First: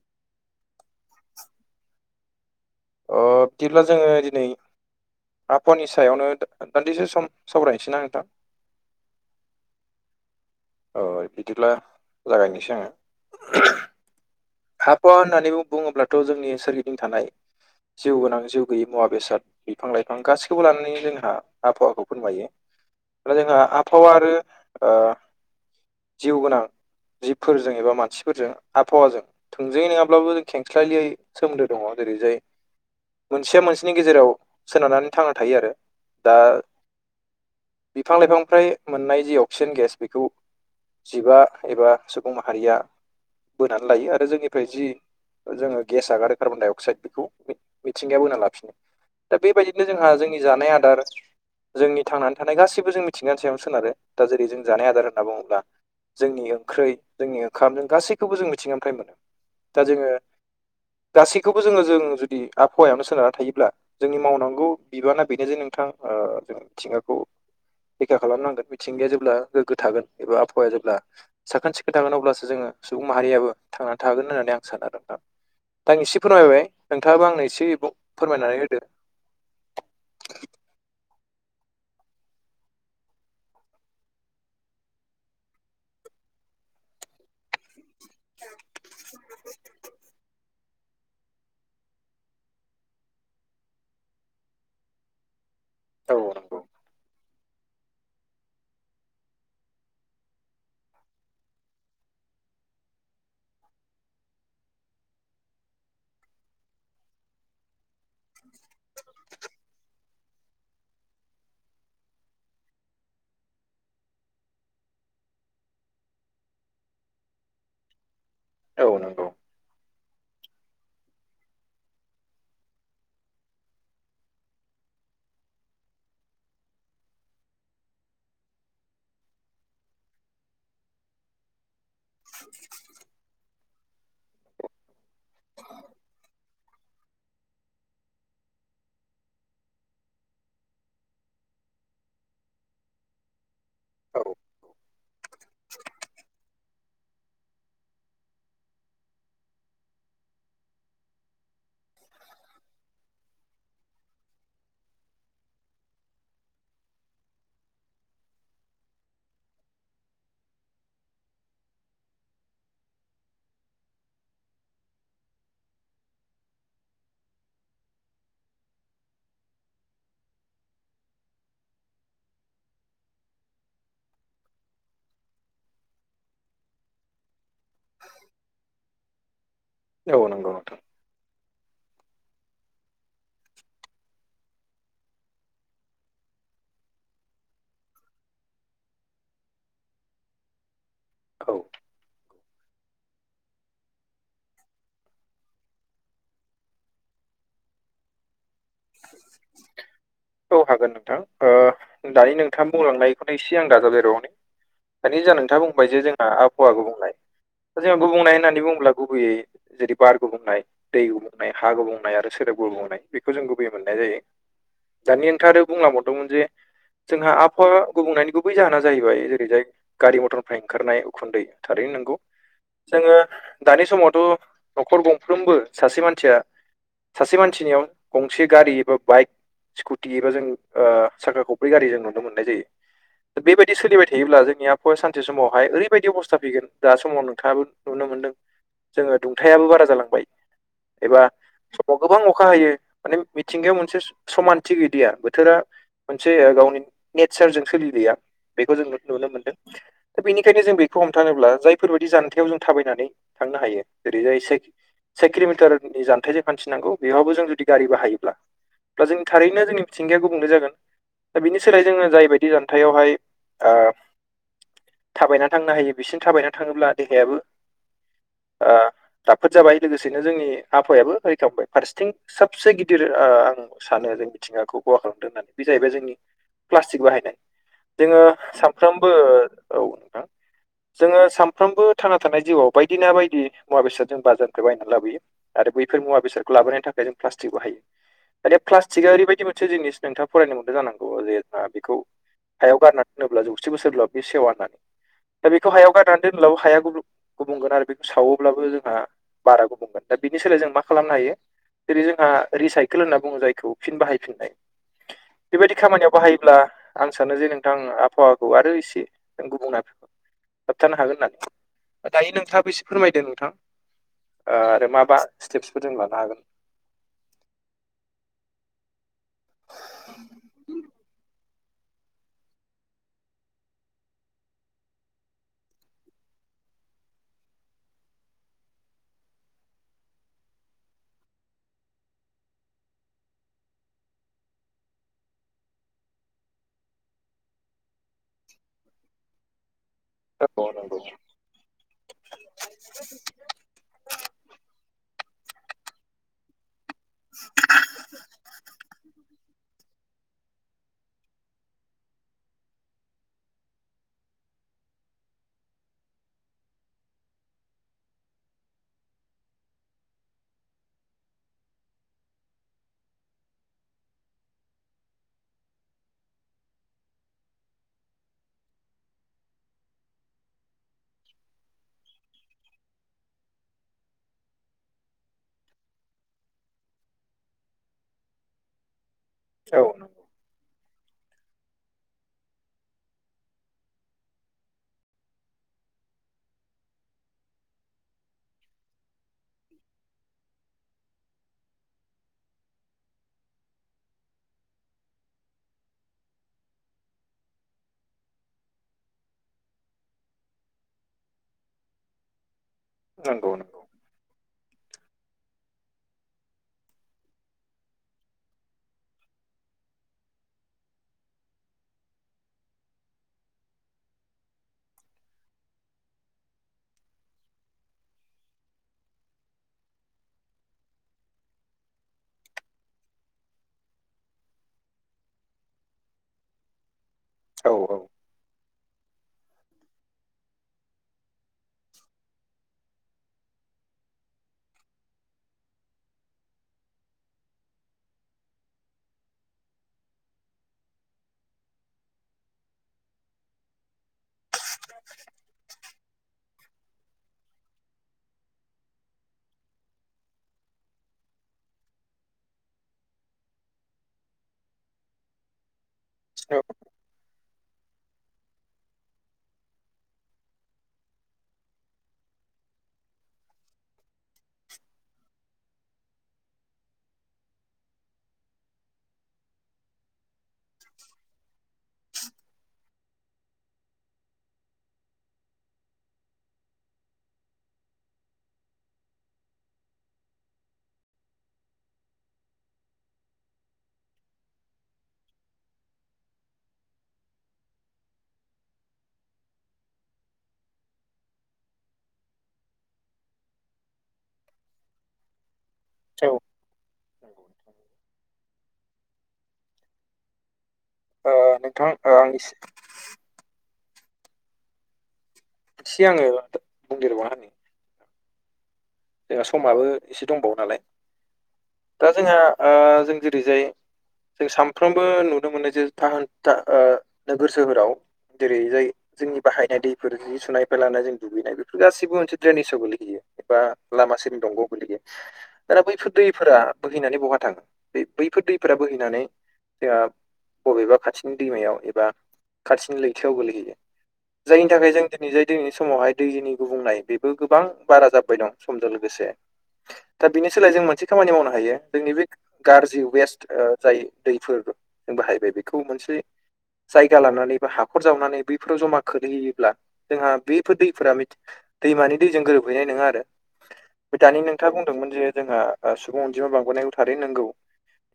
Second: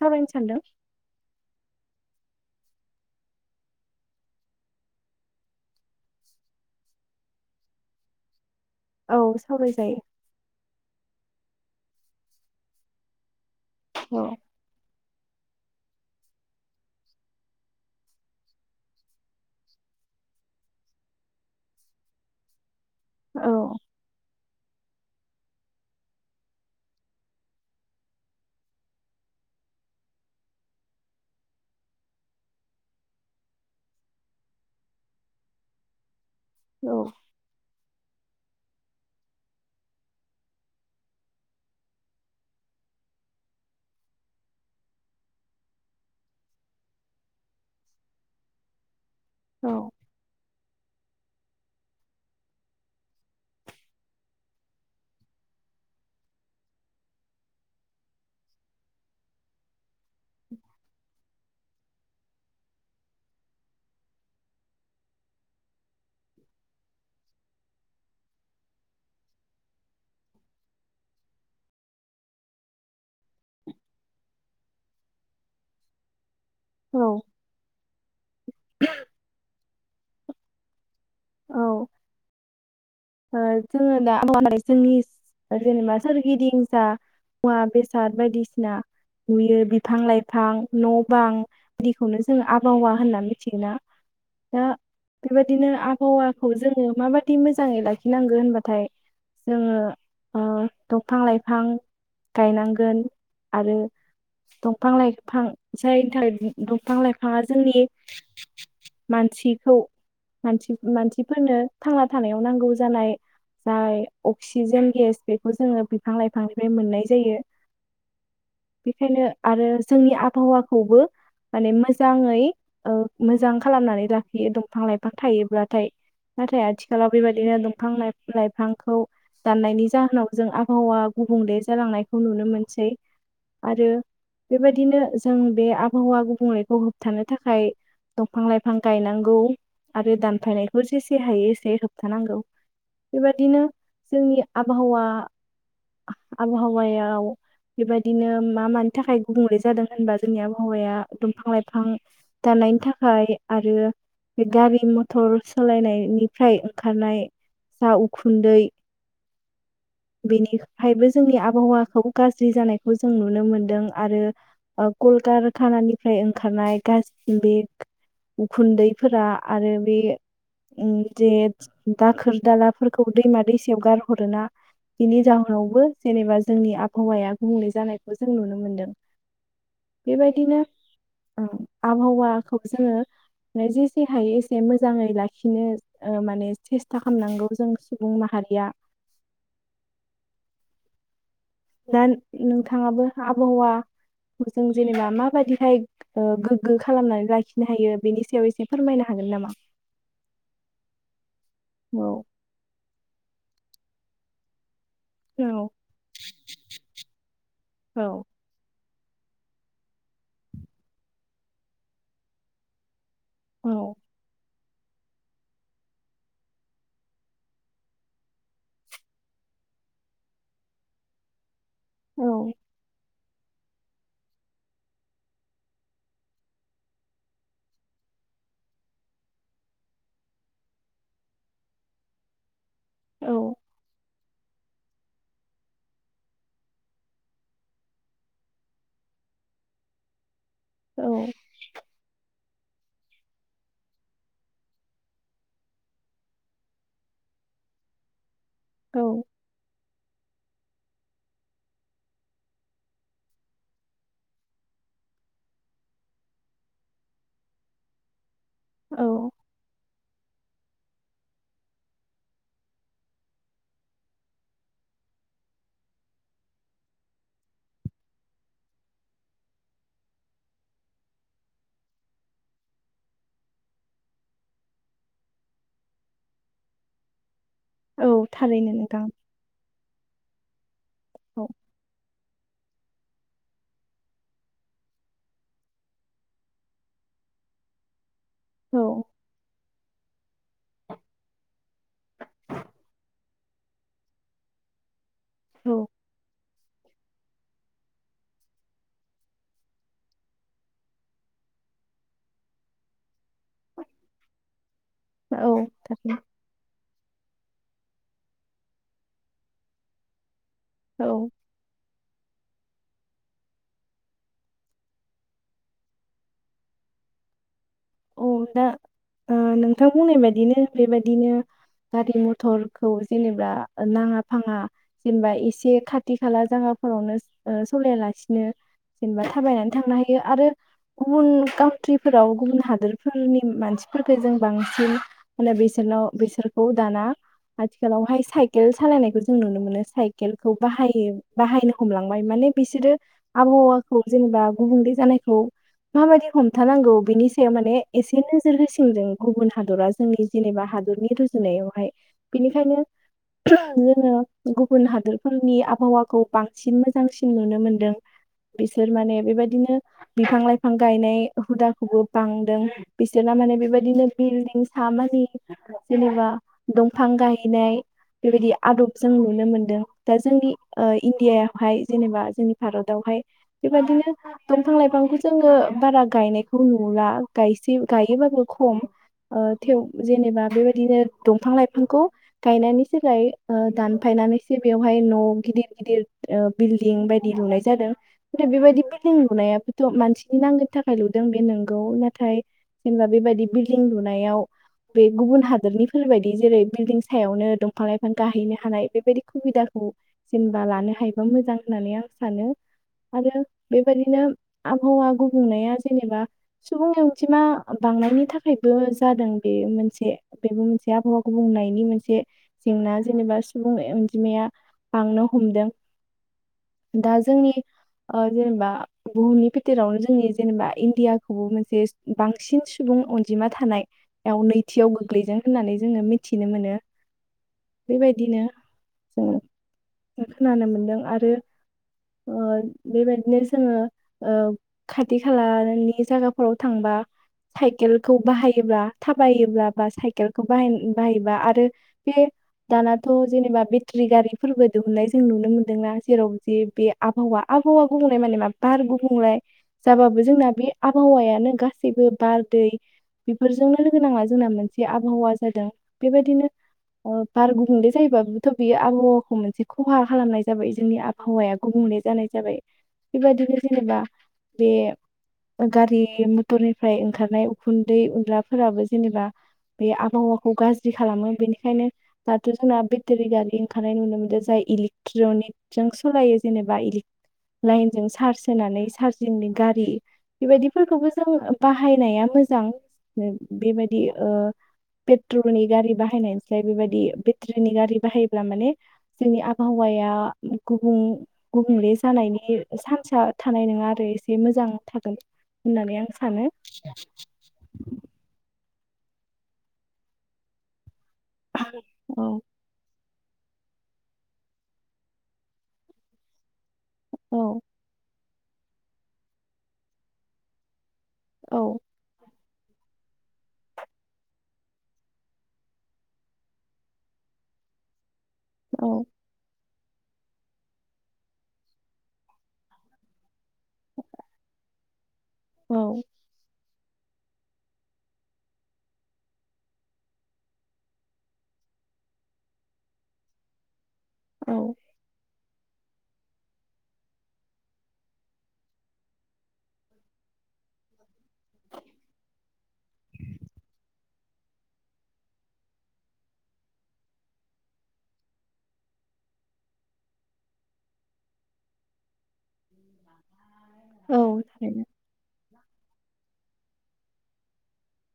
थाबायनो सानदों अ बिदिब्ला जोङो दिनै आबहावानि सायावनो दान्दिसे सम सावरायनोसै ना नोंथां औ सावराय जायो औ बिदिब्ला जागायनोसै आङो औ आफहावा होननानै बुङोब्लाथ' जोंनि सोरगिदिं थानाय जिउ गोनां जिउ गैयि मुवा बेसाद बिफां लाइफां गासैखौबो लानानै जोंहा आबहावाखौ फोरमायो दा औ जोंहा आबहावा आरो ओ जिउ गोनां जिबफोरजों एबा मानसिफोरजों आबहावाजों थोंजोायै नङाब्लाबो जों खेंस्लायलियै सोमोन्दो दङ जेरै जाय मोनसेया मोनसेनि गेजेराव सोनारनानै थांना थायो आरो दा औ बिफां लाइफांनिफ्राय मोननाय जि अक्सिजेन गेस बेखौ जिबा एबा सुबुं माहारिया बोनानै लायो आरो जोंनिफ्राय जि जोङो गेस आगार आरो कार्बन डाइ अक्साइद बेखौ मिथिंगायाव बोना लाफिनो दा औ बेबायदिनो जोंहा जोंनि जानाय आदार जोंनि थांनानै थानाय गाससिबो जों मिथिंगानि सायावनो सोनारो दा जेरै जों जानाय आदार होनना बुङोब्ला जोंनि ओंख्रैय जोंनि ओंखाम जों गासैखौबो जों मिथिंगानिफ्राय मोनो दा जोङो गासैखौबो जोङो जों जुदि आबहावायावनो सोनारना थायोब्ला जोंनि मावनांगौ बिबाना बेनो जे नोंथां ओ जों थिंगाखौ रैखा खालामनांगोन मिथिंगाया जेब्ला गोग्गो थागोन एबा आबहावाया जेब्ला साखोन सिखोन थागोन अब्लासो जोङो सुबुं माहारियाबो थांनानै थागोन होननानै आं सानो नोंथां दा आं एसे फोरमायबाय औ नोंथाङाबो आंनो एसे फोरमायनानै होदो औ ओ जोङो दा जोंनि जेनेबा सोरगिदिं जा मुवा बेस सार बायदिसिना नुयो बिफां लाइफां न' बां बिदिखौनो जोङो आबहावा होनना मिथिगोना दा बेबायदिनो औ आबहावाखौ नंगौ जोङो माबाददि मोजाङै लाखिनांगौ होनबाथाय जोङो ओ दंफां लाइफां गायनांगोन आरो दंफां लाइफां जायनि थाखाय दंफां लाइफाङा जोंनि मानसिखौ मानसिफोरनो थांना थानायाव नांगौ जानाय जाय अक्सिजेन गेस बेखौ जोङो बिफां लाइफांनिफ्राय मोननाय जायो औ नंगौ बेखायनो आरो जोंनि आबहावाखौबो माने मोजाङै मोजां खालामनानै लाखियो दंफां लाइफां थायोब्लाथाय नाथाय आथिखालाव बेबायदिनो बिफां लाइां लाइफांखौ दाननायनि जाहोनाव जों आबहावा गुबुंले जालांनायखौ नुनो मोनसै आरो बेबायदिनो जों बे आबहावा गुबुंनायखौ होबथानो थाखाय दंफां लाइफां गायनांगौ आरो दानफायनायखौ जेसे हायो एसे होबथानांगौ बेबायदिनो जोंनि आबहावा आबहावायाव बेबायदिनो मा मानि थाखाय गुबुंले जादों होनबा जोंनि आबहावाया दंफां लाइफां दानायनि थाखाय आरो बे गारि मथर सालायनायनिफ्राय ओंखारनाय जा उखुन्दै बेनिफ्रायायबो जोंनि आबहावाखौ गाज्रि जानायखौ जों नुनो मोनदों आरो कलकारखानानिफ्राय ओंखारनाय गाज्रि बे उखुन्दैफोरा आरो बे जे दाखोर दालाफोरखौ दैमा दैसायाव गारहरोना बिनि जाहोनावबो जेनेबा जोंनि आबहावाया गुबुंलै जानायखौ जों नुनो मोनदों औ नंगौ बेबायदिनो नोंथां आबहावाखौ जोङो जेसे हायो एसे मोजाङै लाखिनो माने सेस्था खालामामनांगौ जों सुबुं माहारिया औ दा नोंथाङाबो आबहावा जों जेनेबा माबायदिहाय गोग्गो खालामनानै लाखिनो हायो बेनि सायाव एसे फोरमायनो हागोन नामा औ हागोन नोंथां ओ औ दानि नोंथां बुंलांनायखौनो एसे आं दाजाबदेरबावनि दानि जा नोंथाङा औ बुंबाय जे जोंहा आबहावा गुबुंनाय जोंहा औ गुबुंनाय होननानै बुङोब्ला गुबैयै जेरै बार गुबुंनाय दै गुबुंनाय हा गुबुंनाय आरो सोदोब गुबुंनाय बेखौ जों गुबैयै औ मोननाय जायो दानि नोंथांआ आरो बुंलाबावदोंमोन जे जोंहा आबहावा गुबुंनायनि गुबै जाहोना जाहैबाय जेरैजाय गारि मटरनिफ्राय ओंखारनाय उखुन्दै थारैनो नंगौ औ जोङो दानि समावथ' न'खर गंफ्रोमबो सासे मानसिया सासे मानसिनियाव गंसे गारि एबा बाइक स्कुटि एबा जों ओ साखा खब्रै गारि जों नुनो मोननाय औ जायो। बेबायदि सोलिबाय थायोब्ला जोंनिया बो सानसे समावहाय ओरैबायदि अबस्था फैगोन दा समाव नोंथाङाबो नुनो मोन्दों। जोंङो दुंथायाबो बारा जालांबाय। औ एबा समाव गोबां अखा हायो माने मिथिंगायाव मोनसे समानथि गैदिया बोथोरा मोनसे गावनि नेचारजों सोलिलिया। बेखौ जोंङो औ नुनो मोनदों। दा बेनिखायनो जों बेखौ हमथानोब्ला जायफोरबायदि जानथायाव जों थाबायनानै थांनो हायो जेरै जाय से किल'मिटारनि जान्थायजों फानथिनांगौ बेवहाबबो जों जुदि गारि बाहायोब्ला अब्ला जों औ थारैनो जोंनि मिथिंगाया गुबुंनो जागोन दा बिनि सोलायै जोङो जायबायदि जानथायावहाय ओ थाबायना थांनो हायो बिसिनि थाबायना थाङोब्ला देहायाबो ओ राफोद जाबाय लोगोसेनो जोंनि आ आबहावायाबो रैखा मोनबाय फारसेथिं सबसे गिदिर ओ सानो जों मिथिंगाखौ खहा खालामदों होननानै बे जाहैबाय जोंनि प्लास्टिक बाहायनाय औ जोंङो थारैनो नोंथां सामफ्रोमबो औ नोंथां जोंङो औ सानफ्रोमबो थांना थानाय जिउआव बायदि ना बायदि मुवा बेसाद जों बाजारखौ बायनानै लाबोयो आरो बैफोर मुवा बेसादखौ लाबोनो थाखाय जों प्लास्टिक बाहायो। दानिया औ प्लास्टिकआ ओरैबायदि मोनसे जिनिस नोंथाङा फरायनो मोनदों जानांगौ‌। जे जोंहा बेखौ हायाव गारनानै होनोब्ला जौसे बोसोर बाहों से सेवा दा बेखौफ गाय औ दा दोनब्लाबो हाया गुबु गुबगोन आरो बेखौ सावोब्लाबो जोंहा। बारा गुबुंगोन दा बिनि सोलाय जों मा खालामनो हायो। जेरै- जोंहा रिसाइकेल होन बुंङो जायखौ फिन बाहायफिननाय औ बेबायदि खामानियाव थारैनो बाहायोब्ला आं सानो जे नोंथां आबहावाखौ आरो इसे गुबुंना होबथानो औ हागोन होननानै दायो नोंथाङाबो एसे फोरमायदों नोंथां ओ आरो माबा स्टेप्सफोर जों लानो हागोन। औ दा ओ नोंथां बुंनाय बायदिनो बेबादिनो गारि मथरखौ जेनेबा नाङा फाङा जेनेबा एसे खाथि खाला जायगाफोरावनो सलायालासिनो जेनेबा थाबायनानै थांनो हायो आरो गुबुन काउट्रिफोराव गुबुन हाद हादोरफोरनि मानसिफोरफोरखौ जों बांसिन माने बिसोरनाव बिसोरखौ दाना आथिखालावहाय साइकेल सालायनायखौ जों नुनो मोनो साइकेलखौ औ नंगौ बाहायो बाहायनो हमलांबाय माने बिसोरो आबहावाखौ जेनेबा गुबुंले जानायखौ माबायदि हमथानांगौ बेनि सायाव माने एसे नोजोर होसिनदों गुबुन हादरा जोंनि जेनेबा हादरनि रुजुनायावहाय। बिनिखायनो जोंङो गुबुन हादोरफोरनि आबहावाखौ बांसिन मोजांसिन नुनो मोनदों। बिसोर माने बेबायदिनो बिफां लाइफां गायनाय हुदाखौबो बांदों बिसोरा माने बेबायदिनो बिल्डिं सा मानि जेनेबा दंफां गायनाय बेबायदि आदब जों नुनो मोनदों। दा जोंनि ओ इण्डियायावहाय जेनेबा जोंनि भारतआवहाय बेबदिनो दंफां लाइफांखौ जोंङो बारा गायनायखौ नु बुङोब्ला गायसे गायोबाबो खम ओ थेव औ जेनेबा बेबाय बिदिनो दंफां लाइफांखौ गायनायनि सोलाय ओ दानफायनानैसो बेवहाय न' गिदिर गिदिर ओ बिल्डिं बायदि लुनाय जादों। दा बेबायदि बिल्डिं लुनायाबोथ' मानसिनि नांगौननि थाखाय लुदों बे नों गौ नाथाय जेनेबा बेबायदि बिल्डं लुनायाव बे गुबुन हादरनिफोरबायदि जेरै बिल्डिं सायावनो दंफां लाइफां गाहैनो हानाय बेबायदि सुबिदाखौ जेनेबा लानो हायोबा मोजां होननानै आं सानो आरो नंगौ नंगौ बेबायदिनो आबहावा गुबुंनाया जेनेबा सुबुंनि अनजिमा बांनायनि थाखायबो जादों। बे मोनसे बेबो मोनसे आबहावाखौ बुंनायनि मोनसे जेंना जेनेबा सुबुं अनजिमाया बांनो हमदों। दा जोंनि ओ जेनेबा बुहुमनि फेथेरावनो जोंनि जेनेबा इण्डिया खौबो मोनसे बांसिन सुबुं अनजिमा थानाय याव नैथियाव गोग्लैदों होननानै जोङो मिथिनो मोनो। औ बेबायदिनो जोङो ओ खोनानो मोनदों। आरो ओ बेबायदिनो जोङो ओ खाथि खालानि जायगाफोराव थांबा साइकेलखौ बाहायोब्ला थाबायोब्ला बा साइकेलखौ बाहा बाहायोबा आरो बे दानाथ' जेनेबा बि ट्रि गारिफोरबो दिहुननाय जों नुनो मोन्दोंना जेराव जे बे आबहावा आबहावा गुबुंलाय माने मा बार गुबुंले जाबाबो जोंना बे आबहावायानो गासैबो बार दै बेफोरजोंनो लोगो नांना जोंना मोनसे आबहावा जादों। बेबायदिनो ओ बार गुबुंले जायोबाबोथ' बेयो आबहावाखौ मोनसे खहा खालामनाय जाबाय जोंनि आ आबहावाया गुबुंले जानाय जाबाय बेबादिनो जेनेबा बे ओ गारि मथरनिफ्राय ओंखारनाय उखुन्दै उनलाफोराबो जेनेबा बे आबहावाखौ गाज्रि खालामो। बेनिखायनो दाथ' जोंना बेटेरि गारि ओंखारनाय नुनो मोन्दों जाय इलेकट्रनिक जों सालायो जेनेबा इलिक लाइनजों चार्ज होनानै चारजिंनि गारि बेबायदिफोरखौबो जों बाहायनाया मोजां। बेबायदि ओ पेट्रलनि गारि बाहायनायसाय बेबायदि बेटरिनि गारि बाहायोब्ला माने जोंनि आबहावाया गुबुं गुबुंले जानायनि सान्स थानाय नङा आरो। एसे मोजां थागोन होननानै आं औ औ सानो। ओ नोंथां ओ औ आंनि सि आङो बुंदिरबावना होनि। औ जोंहा समाबो एसे दंबावो नालाय। औ दा जोंहा ओ जों जेरैजाय जों सानफ्रोमबो नुनो मोनो जे था होन्था ओ नोगोर सोहोराव जेरै जाय औ जोंनि बाहायनाय दैफोर जि सुनायफ लानाय जों दुगैनाय बेफोर गाससिबो मोनसे द्रेनिसआव गोलैहैयो एबा लामा सेर दंगौ गैलैयो। औ दाना बैफोर दैफोरा बोहैनानै बहा थाङो? बे बैफोर दैफोरा बोहैनानै जोंहा बबेबा खाथिनि दैमायाव एबा खाथिनि लैथोआव गोलैहैयो। औ जायनि थाखाय जों दिनै जाय दिनैनि समावहाय दैनि गुबुंनाय बेबो गोबां बारा जाबाय दं। समजों लोगोसे दा बिनि सोलाय जों मोनसे खामानि मावनो हायो जोंनि बे गाज्रि वेस ओ जाय दैफोर जों बाहायबाय बेखौ मोनसे जायगा लानानै बा हाखर जावनानै बैफोराव ज'मा खोैहैयोब्ला जोंहा बेफोर दैफोरा मि दैमानि दैजों गोरोबहैनाय नोङा आरो। बे दानि औ नोंथाङा थारैनो बुंदोंमोन जे जोंहा ओ सुबुं अनजिमा बांबोनायखौ थारैनो नंगौ।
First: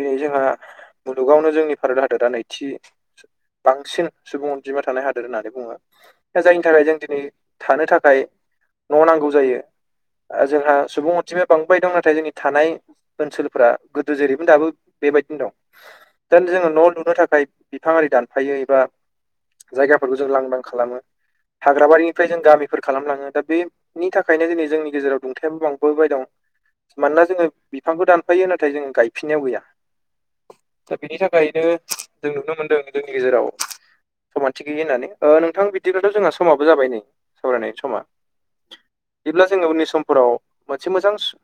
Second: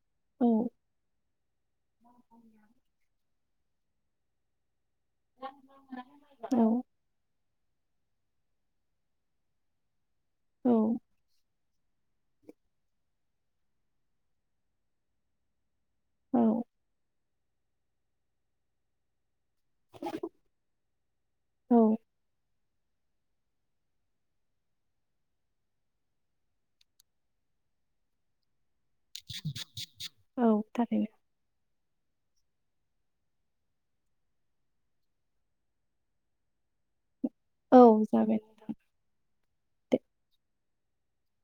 दिनै जोंहा औ ओ जुगावनो जोंनि भारत हादरा नैथि बांसिन सुबुं अनजिमा थानाय हाद फोर होननानै बुङो। दा औ जायनि थाखाय जों दिनै थानो थाखाय न' नांगौ जायो। ओ जोंहा औ सुबुं अनजिमा बांय दं। नाथाय जोंनि थानाय ओनसोलफ्रा गोदो जेरैबो दाबो बेबायदिनो दं। दा औ जोंहा न' लुनो थाखाय बिफां आरि दानफायो एबा जायगाफोरखौ जों लांदां खालामो। औ हाग्राबारिनिफ्राय जों गामिफोर खालामलाङो। दा बे नि थाखायनो दिनै जोंनि गेजेराव दुंथायाबो बांबोबाय दं। मानोना जोङो बिफांखौ दानफायो नाथाय जों गाय फिननायाव गैया औ दा थारैनो बेनि थाखायनो जों नुनो मोनदों जोंनि गेजेराव समानथि गैयि होननानै नोंथां बिदिब्लाथ' जोंहा समाबो जाबाय नै। सावरायनाय औ समा जागोन बिदिब्ला जोङो उननि दे सम फोराव मोनसे मोजां सु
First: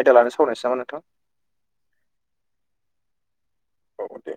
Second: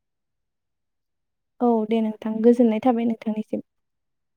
आयदा लानो सावरायनोसै नामा नोंथां। औ दे नोंथां गोजोननाय थाबाय नोंथांनिसिम। औ दे।